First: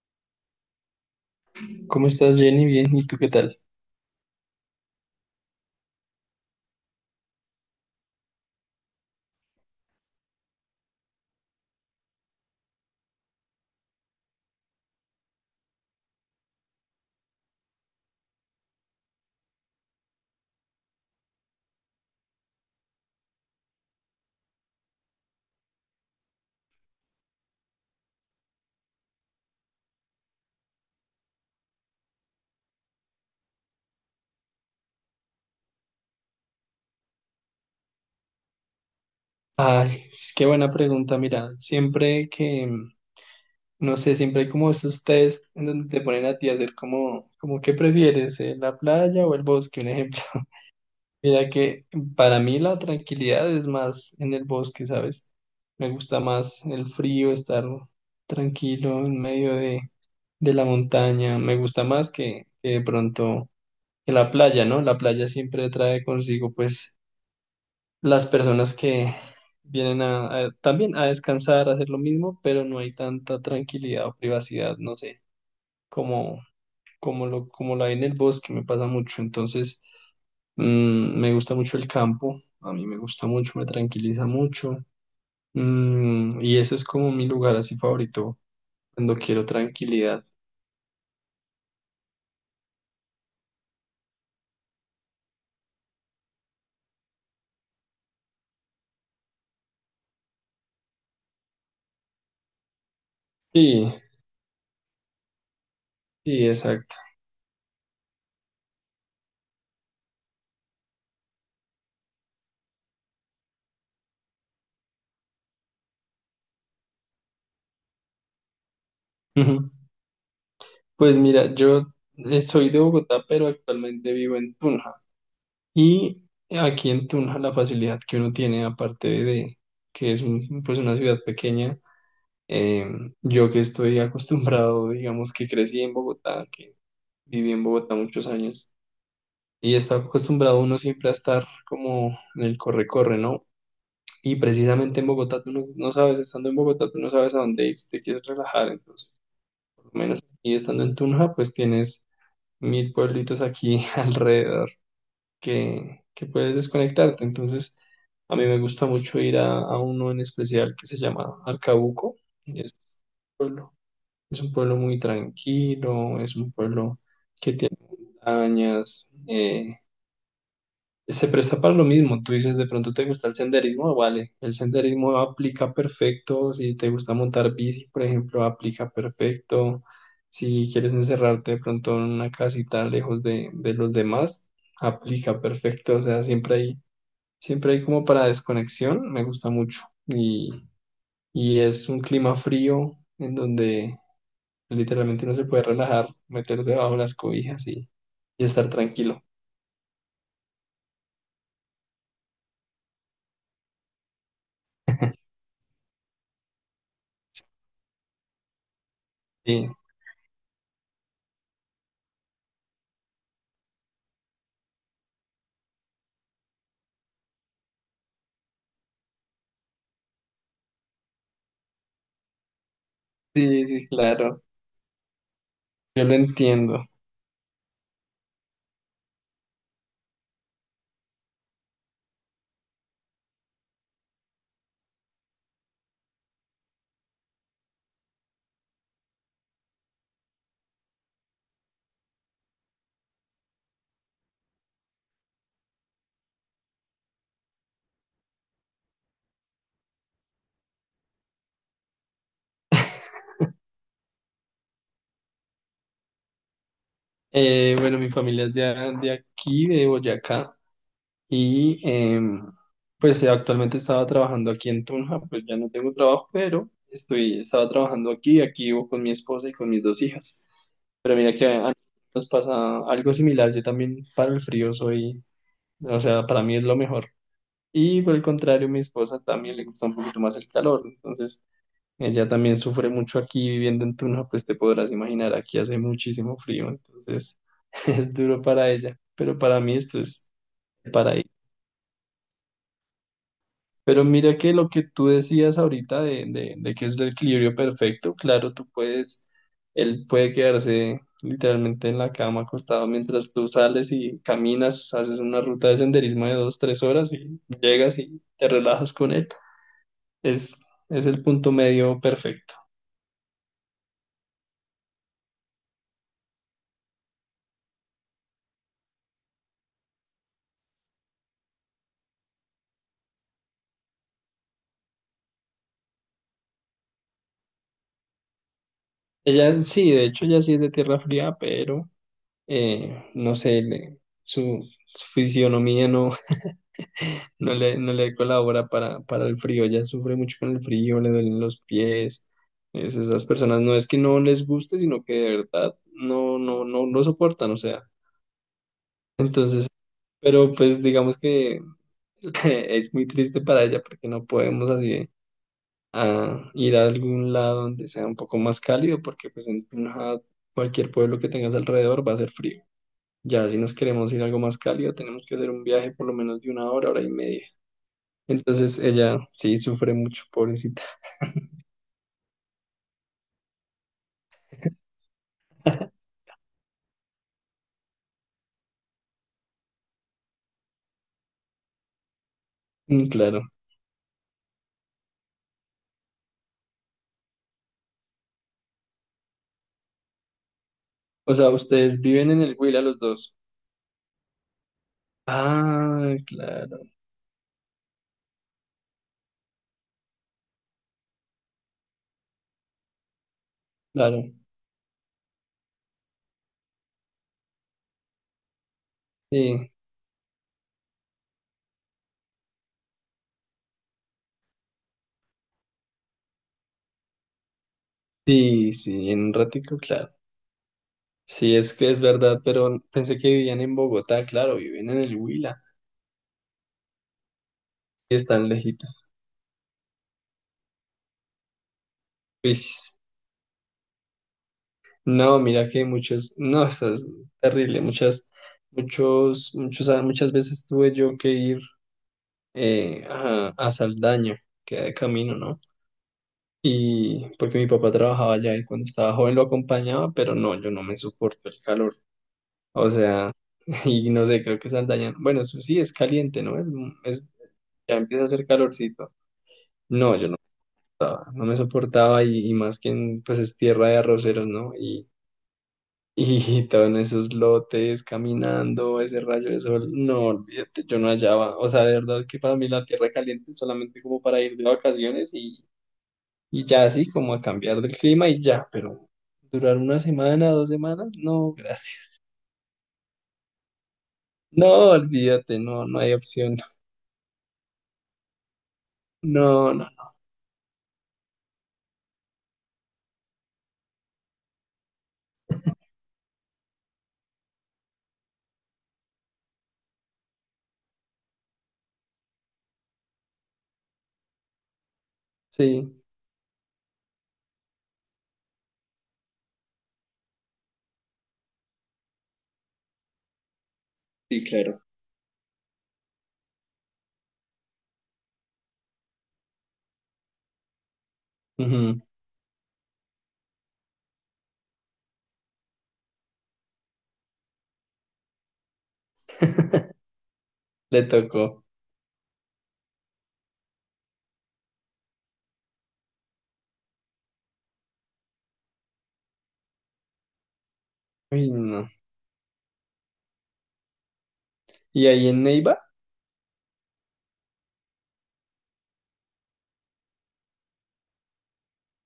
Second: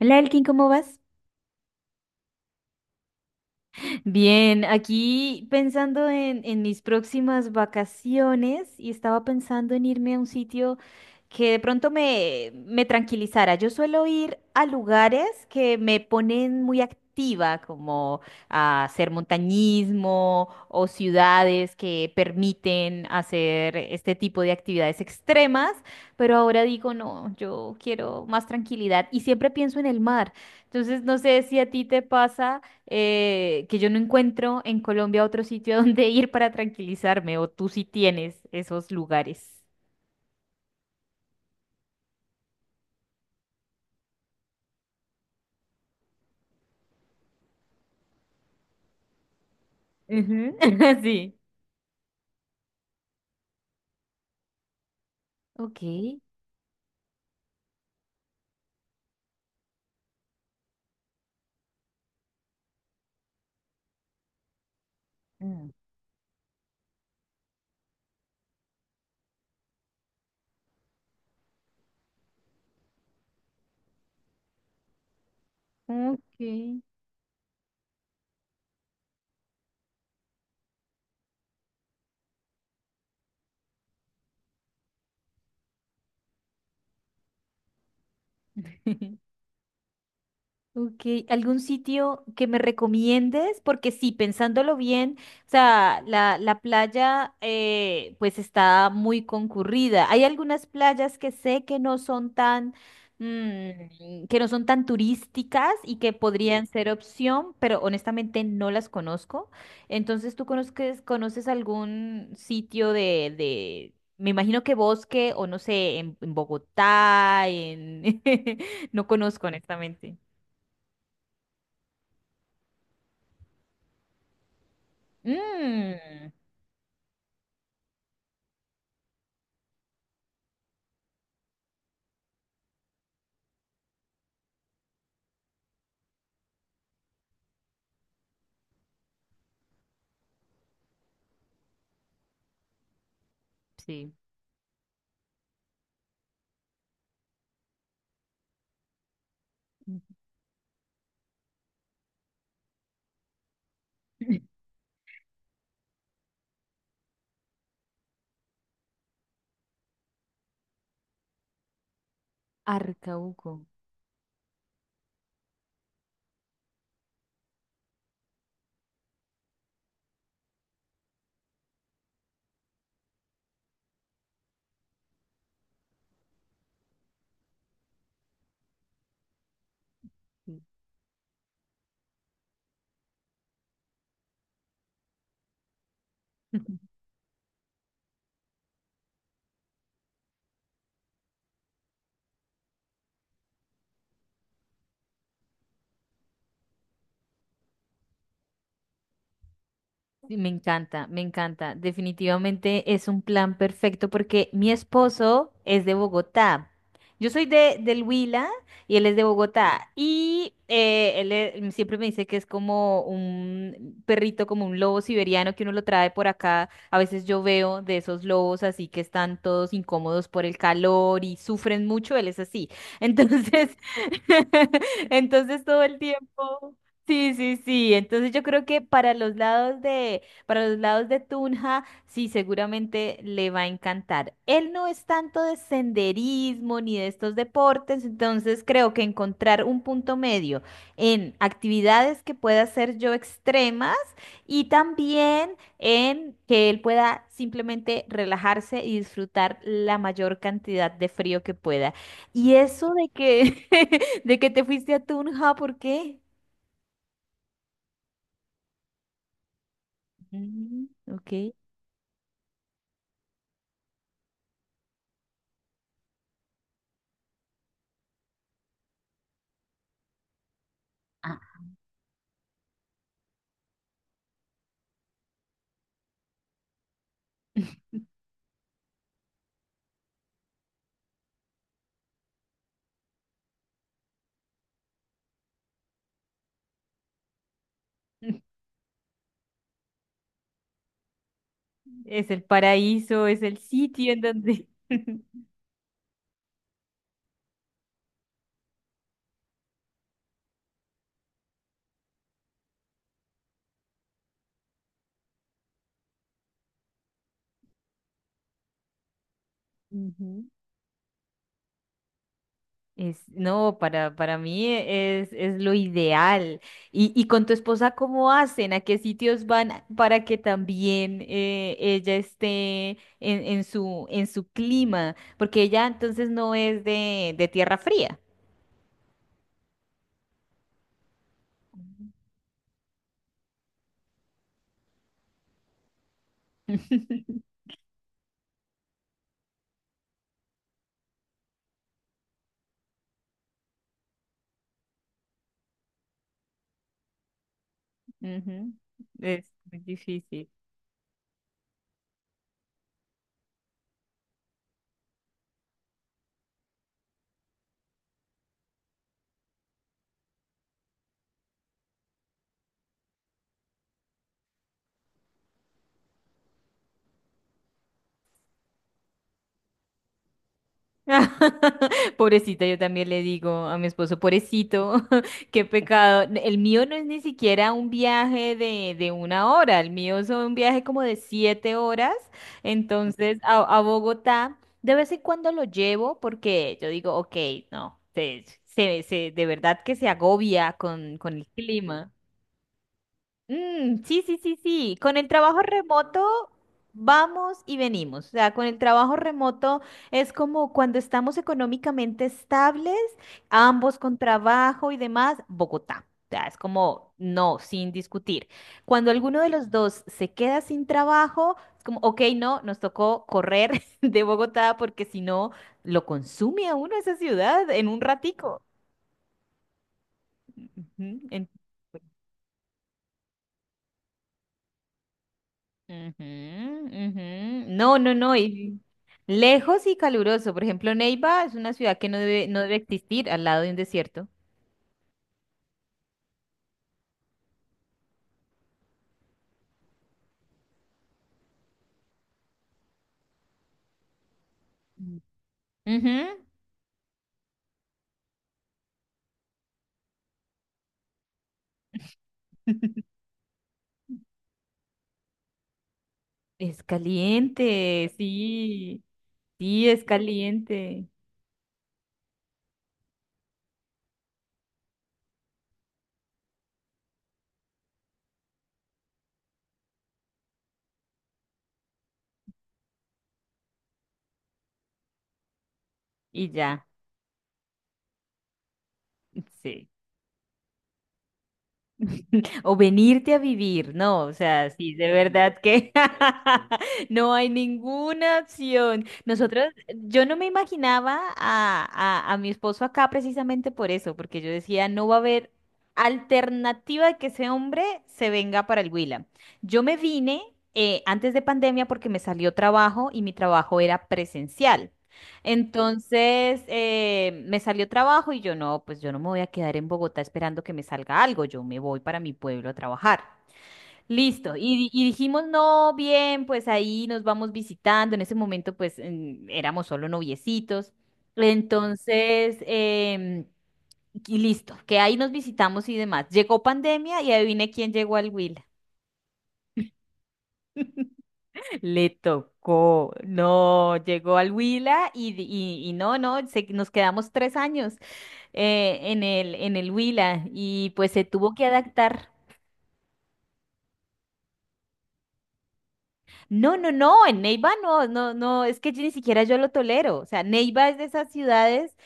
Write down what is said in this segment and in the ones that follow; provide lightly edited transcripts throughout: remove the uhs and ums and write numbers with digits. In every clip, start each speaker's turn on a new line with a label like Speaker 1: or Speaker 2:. Speaker 1: Hola Elkin, ¿cómo vas?
Speaker 2: ¿Cómo estás, Jenny? Bien, ¿y tú qué tal?
Speaker 1: Bien, aquí pensando en mis próximas vacaciones y estaba pensando en irme a un sitio que de pronto me tranquilizara. Yo suelo ir a lugares que me ponen muy activa, como a hacer montañismo o ciudades que permiten hacer este tipo de actividades extremas, pero ahora digo, no, yo quiero más tranquilidad y siempre pienso en el mar. Entonces, no sé si a ti te pasa que yo no encuentro en Colombia otro sitio a donde ir para tranquilizarme, o tú sí tienes esos lugares.
Speaker 2: Ay, qué buena pregunta. Mira, siempre que, no sé, siempre hay como esos test en donde te ponen a ti a hacer como ¿qué prefieres, la playa o el bosque? Un ejemplo.
Speaker 1: Ujú. Sí.
Speaker 2: Mira que para mí la tranquilidad es más en el bosque, ¿sabes?
Speaker 1: Ok.
Speaker 2: Me gusta más el frío, estar tranquilo en medio de la montaña. Me gusta más que de pronto que la playa, ¿no? La playa siempre
Speaker 1: Mm.
Speaker 2: trae consigo, pues, las personas que vienen a, también a descansar, a hacer lo mismo, pero no hay tanta tranquilidad o privacidad, no sé, como,
Speaker 1: Ok.
Speaker 2: como la hay en el bosque, me pasa mucho. Entonces, me gusta mucho el campo, a mí me gusta mucho, me tranquiliza mucho. Y ese es como mi lugar así favorito, cuando quiero tranquilidad.
Speaker 1: Ok, ¿algún sitio que me recomiendes? Porque sí, pensándolo bien, o sea, la playa pues está muy concurrida. Hay algunas playas que sé que no son tan,
Speaker 2: Sí,
Speaker 1: que no son tan turísticas y que
Speaker 2: sí,
Speaker 1: podrían ser
Speaker 2: exacto.
Speaker 1: opción, pero honestamente no las conozco. Entonces, ¿tú conoces algún sitio me imagino que bosque o no sé, en Bogotá, en No conozco
Speaker 2: Ujú.
Speaker 1: honestamente.
Speaker 2: Pues mira, yo soy de Bogotá, pero actualmente vivo en Tunja. Y
Speaker 1: Mm.
Speaker 2: aquí en Tunja la facilidad que uno tiene, aparte de que es pues una ciudad pequeña, eh, yo que estoy acostumbrado, digamos que crecí en Bogotá, que viví en Bogotá muchos años, y está acostumbrado uno siempre a estar como en el corre-corre, ¿no?
Speaker 1: Sí.
Speaker 2: Y precisamente en Bogotá tú no, no sabes, estando en Bogotá tú no sabes a dónde ir si te quieres relajar, entonces por lo menos. Y estando en Tunja pues tienes mil pueblitos aquí alrededor que puedes desconectarte. Entonces, a mí me gusta mucho ir a, uno en especial que se llama Arcabuco. Es un
Speaker 1: Arcauco.
Speaker 2: pueblo, es un pueblo muy tranquilo, es un pueblo que tiene montañas, se presta para lo mismo. Tú dices, de pronto te gusta el senderismo, vale. El senderismo aplica perfecto. Si te gusta montar bici, por ejemplo, aplica perfecto.
Speaker 1: Sí.
Speaker 2: Si quieres encerrarte de pronto en una casita lejos de los demás, aplica perfecto. O sea, siempre hay Siempre hay como para desconexión, me gusta mucho. Y, y es un clima frío en donde literalmente uno se puede relajar, meterse bajo las cobijas y estar tranquilo.
Speaker 1: Sí, me encanta, me encanta. Definitivamente es un plan perfecto porque mi esposo es de Bogotá. Yo soy del Huila y él es de
Speaker 2: Sí,
Speaker 1: Bogotá. Y él siempre me dice que es como un perrito, como un lobo siberiano que uno lo trae por acá. A veces yo veo de esos lobos así que están todos incómodos por el calor y sufren mucho. Él es así.
Speaker 2: sí,
Speaker 1: Entonces,
Speaker 2: sí, claro,
Speaker 1: entonces todo el
Speaker 2: yo lo
Speaker 1: tiempo.
Speaker 2: entiendo.
Speaker 1: Sí, sí, sí. Entonces yo creo que para los lados de Tunja, sí, seguramente le va a encantar. Él no es tanto de senderismo ni de estos deportes, entonces creo que encontrar un punto medio en actividades que pueda hacer yo extremas y también en que él pueda simplemente relajarse y disfrutar la mayor cantidad de frío que pueda. Y eso de que, de que te fuiste a Tunja, ¿por qué?
Speaker 2: Bueno, mi familia es de, de aquí, de Boyacá,
Speaker 1: Mm, ok.
Speaker 2: y pues actualmente estaba trabajando aquí en Tunja, pues ya no tengo trabajo, pero estoy, estaba trabajando aquí vivo con mi esposa y con mis dos hijas. Pero mira
Speaker 1: Ah.
Speaker 2: que a nos pasa algo similar. Yo también para el frío soy, o sea, para mí es lo mejor. Y por el contrario, mi esposa también le gusta un poquito más el calor. Entonces, ella también sufre mucho aquí viviendo en Tuna, pues te podrás imaginar, aquí hace muchísimo frío. Entonces, es duro para ella. Pero para mí esto es paraíso.
Speaker 1: Es el paraíso, es el
Speaker 2: Pero
Speaker 1: sitio en
Speaker 2: mira que
Speaker 1: donde
Speaker 2: lo que tú decías ahorita de que es el equilibrio perfecto, claro, tú puedes, él puede quedarse literalmente en la cama acostado mientras tú sales y caminas, haces una ruta de senderismo de 2, 3 horas y llegas y te relajas con él.
Speaker 1: Ujú.
Speaker 2: Es, es el punto medio perfecto.
Speaker 1: No, para mí es lo ideal. Y con tu esposa, ¿cómo hacen? ¿A qué sitios van para que también ella esté en su clima? Porque ella entonces no es de tierra fría.
Speaker 2: Ella sí, de hecho, ella sí es de tierra fría, pero no sé, su, su fisionomía no, no le colabora para el frío, ya sufre mucho con el frío, le duelen los pies. Esas personas no es que no les guste, sino que de verdad no, no, no lo soportan, o sea.
Speaker 1: Ujú, es
Speaker 2: Entonces,
Speaker 1: muy difícil.
Speaker 2: pero pues digamos que es muy triste para ella porque no podemos así a ir a algún lado donde sea un poco más cálido, porque pues en Tunja, cualquier pueblo que tengas alrededor va a ser frío. Ya si nos queremos ir a algo más cálido, tenemos que hacer un viaje por lo menos de una hora, hora y media. Entonces ella sí sufre mucho, pobrecita.
Speaker 1: Pobrecita, yo también le digo a mi esposo, pobrecito, qué pecado. El mío no es ni siquiera un viaje de 1 hora, el mío es un viaje como de 7 horas.
Speaker 2: Mm,
Speaker 1: Entonces,
Speaker 2: claro.
Speaker 1: a Bogotá, de vez en cuando lo llevo porque yo digo, ok, no, de verdad que se agobia con
Speaker 2: O
Speaker 1: el
Speaker 2: sea, ustedes
Speaker 1: clima.
Speaker 2: viven en el Huila los dos.
Speaker 1: Mm, sí, sí, sí, sí. Con el trabajo
Speaker 2: Ah,
Speaker 1: remoto
Speaker 2: claro,
Speaker 1: vamos y venimos. O sea, con el trabajo remoto es como cuando estamos económicamente estables, ambos con
Speaker 2: claro.
Speaker 1: trabajo y demás, Bogotá. O sea, es como no, sin discutir. Cuando alguno de los
Speaker 2: Sí,
Speaker 1: dos se queda sin trabajo, es como, ok, no, nos tocó correr de Bogotá porque si no, lo consume a uno esa ciudad en un ratico.
Speaker 2: sí, sí, en un ratico, claro.
Speaker 1: Ujú, en
Speaker 2: Sí, es que es verdad, pero pensé que vivían en Bogotá, claro, viven en el Huila
Speaker 1: Ujú, ujú. No, no,
Speaker 2: y
Speaker 1: no.
Speaker 2: están
Speaker 1: Y
Speaker 2: lejitos.
Speaker 1: lejos y caluroso. Por ejemplo, Neiva es una ciudad que no debe
Speaker 2: Uish.
Speaker 1: existir al lado de un desierto.
Speaker 2: No, mira que muchos, no, eso es terrible, muchas, muchos, muchos, ah, muchas veces tuve yo que ir a, Saldaña, que de camino, ¿no?
Speaker 1: Ujú.
Speaker 2: Y porque mi papá trabajaba allá y cuando estaba joven lo acompañaba, pero no, yo no me soporto el calor. O sea, y no sé, creo que Saldaña, bueno, eso sí es caliente, ¿no? Es,
Speaker 1: Es
Speaker 2: es- ya
Speaker 1: caliente,
Speaker 2: empieza a hacer
Speaker 1: sí.
Speaker 2: calorcito.
Speaker 1: Sí, es
Speaker 2: No, yo no,
Speaker 1: caliente.
Speaker 2: soportaba, no me soportaba y más que en, pues es tierra de arroceros, ¿no? Y todo en esos lotes, caminando, ese rayo de sol, no, olvídate, yo no hallaba. O sea, de verdad que para mí la tierra caliente es solamente como para ir de vacaciones
Speaker 1: Y
Speaker 2: y ya,
Speaker 1: ya.
Speaker 2: así como a cambiar del clima y ya, pero durar
Speaker 1: Sí.
Speaker 2: una semana, 2 semanas, no, gracias.
Speaker 1: O venirte a vivir, no, o sea,
Speaker 2: No,
Speaker 1: sí, de verdad
Speaker 2: olvídate, no,
Speaker 1: que
Speaker 2: no hay opción.
Speaker 1: no hay ninguna opción. Nosotros,
Speaker 2: No, no,
Speaker 1: yo no me imaginaba a mi esposo acá precisamente por eso, porque yo decía, no va a haber alternativa de que ese hombre se venga para el Huila. Yo me vine antes de pandemia porque me salió trabajo y mi trabajo era presencial.
Speaker 2: sí,
Speaker 1: Entonces me salió trabajo y yo no, pues yo no me voy a quedar en Bogotá esperando que me salga algo, yo me voy para mi pueblo a trabajar.
Speaker 2: sí,
Speaker 1: Listo,
Speaker 2: claro.
Speaker 1: y dijimos, no, bien, pues ahí nos vamos visitando, en ese momento pues éramos solo noviecitos,
Speaker 2: Ujú.
Speaker 1: entonces, y listo, que ahí nos visitamos y demás. Llegó pandemia y adivine quién llegó al Will.
Speaker 2: Le tocó.
Speaker 1: Le tocó, no, llegó al Huila y no, no, nos quedamos 3 años en el Huila y pues se
Speaker 2: Uy,
Speaker 1: tuvo que
Speaker 2: no.
Speaker 1: adaptar.
Speaker 2: Y ahí en Neiva,
Speaker 1: No, no, no, en Neiva no, no, no, es que yo ni siquiera yo lo tolero. O sea, Neiva es de esas ciudades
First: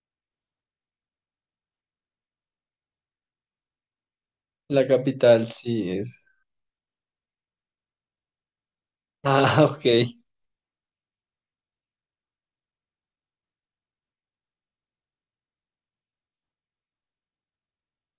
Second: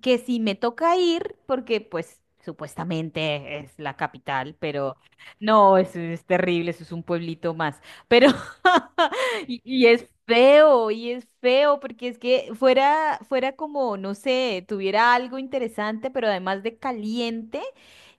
Speaker 1: que si me toca ir, porque pues supuestamente es la capital,
Speaker 2: la
Speaker 1: pero
Speaker 2: capital,
Speaker 1: no,
Speaker 2: sí
Speaker 1: eso es
Speaker 2: es.
Speaker 1: terrible, eso es un pueblito más. Pero, y,
Speaker 2: Ah,
Speaker 1: y
Speaker 2: ok,
Speaker 1: es feo, y es feo, porque es que fuera, fuera como, no sé, tuviera algo interesante, pero además de caliente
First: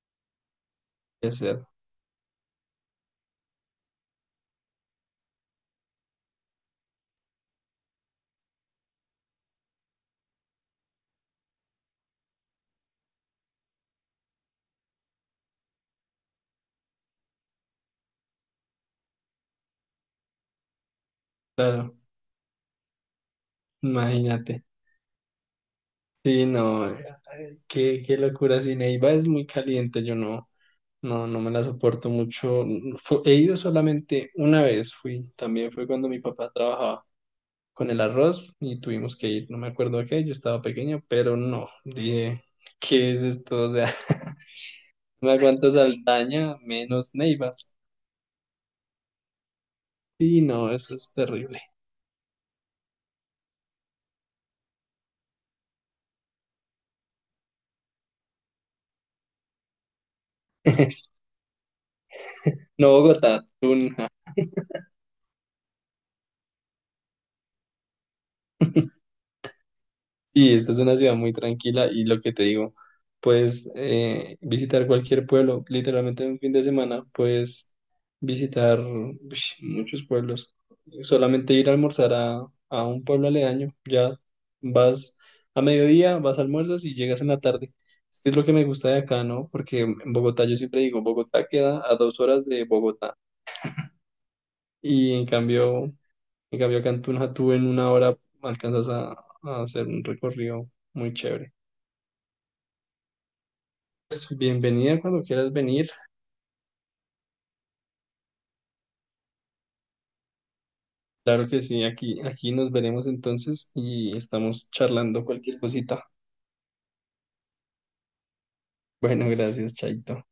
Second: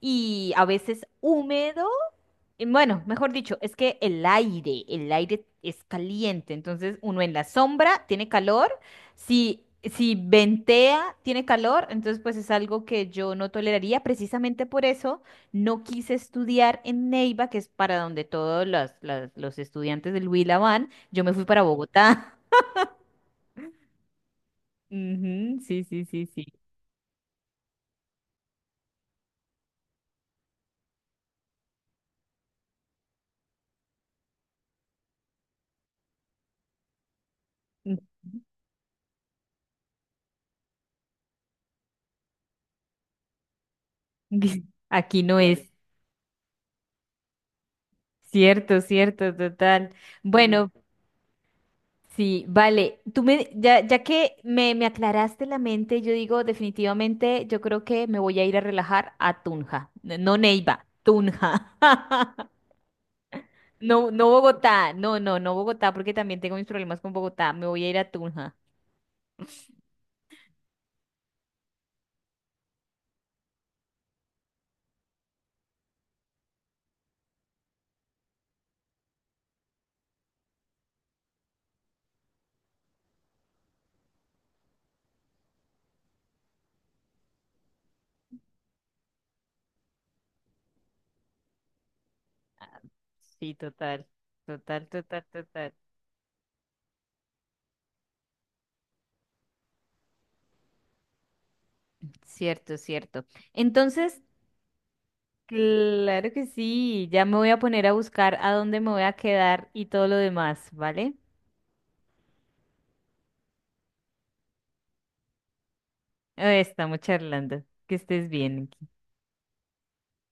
Speaker 1: y a veces
Speaker 2: puede ser,
Speaker 1: húmedo. Y bueno, mejor dicho, es que el aire es caliente, entonces uno en la sombra tiene calor, si, si ventea tiene calor, entonces pues es algo que yo no toleraría, precisamente por eso no quise estudiar en Neiva, que es para donde todos los estudiantes del Huila van, yo me fui para
Speaker 2: claro,
Speaker 1: Bogotá.
Speaker 2: imagínate.
Speaker 1: Ujú, sí, sí, sí, sí.
Speaker 2: Sí, no, ay, qué locura. Sí, Neiva es muy caliente, yo no, no, no me la soporto mucho. He ido solamente una vez, fui, también fue cuando mi papá trabajaba con el arroz y tuvimos que ir, no me acuerdo a qué, yo estaba pequeño, pero no, dije, ¿qué es esto? O sea,
Speaker 1: Aquí
Speaker 2: no
Speaker 1: no es.
Speaker 2: aguanto Saldaña, menos Neiva.
Speaker 1: Cierto, cierto, total. Mm.
Speaker 2: Sí,
Speaker 1: Bueno,
Speaker 2: no, eso es terrible.
Speaker 1: sí, vale. Ya que me aclaraste la mente, yo digo definitivamente, yo creo que me voy a ir a relajar a Tunja. No Neiva, Tunja.
Speaker 2: No Bogotá, tú
Speaker 1: No, no Bogotá, no, no, no Bogotá, porque también tengo mis problemas con Bogotá. Me voy a ir a Tunja.
Speaker 2: y esta es una ciudad muy tranquila y lo que te digo, puedes visitar cualquier pueblo, literalmente en un fin de semana puedes visitar muchos pueblos. Solamente ir a almorzar a, un pueblo aledaño, ya vas a mediodía, vas a almuerzas y llegas en la tarde. Esto es lo que me gusta de acá, ¿no? Porque en Bogotá yo siempre digo, Bogotá queda a 2 horas de Bogotá
Speaker 1: Sí, total, total,
Speaker 2: y
Speaker 1: total,
Speaker 2: en
Speaker 1: total.
Speaker 2: cambio, en cambio acá en Tunja tú en 1 hora alcanzas a hacer un recorrido muy chévere.
Speaker 1: Cierto, cierto. Entonces,
Speaker 2: Pues, bienvenida cuando quieras venir.
Speaker 1: claro que sí, ya me voy a poner a buscar a dónde me voy a quedar y todo lo demás, ¿vale?
Speaker 2: Claro que sí, aquí nos veremos entonces y estamos charlando cualquier cosita.
Speaker 1: Estamos charlando. Que estés bien.
Speaker 2: Bueno, gracias, Chaito.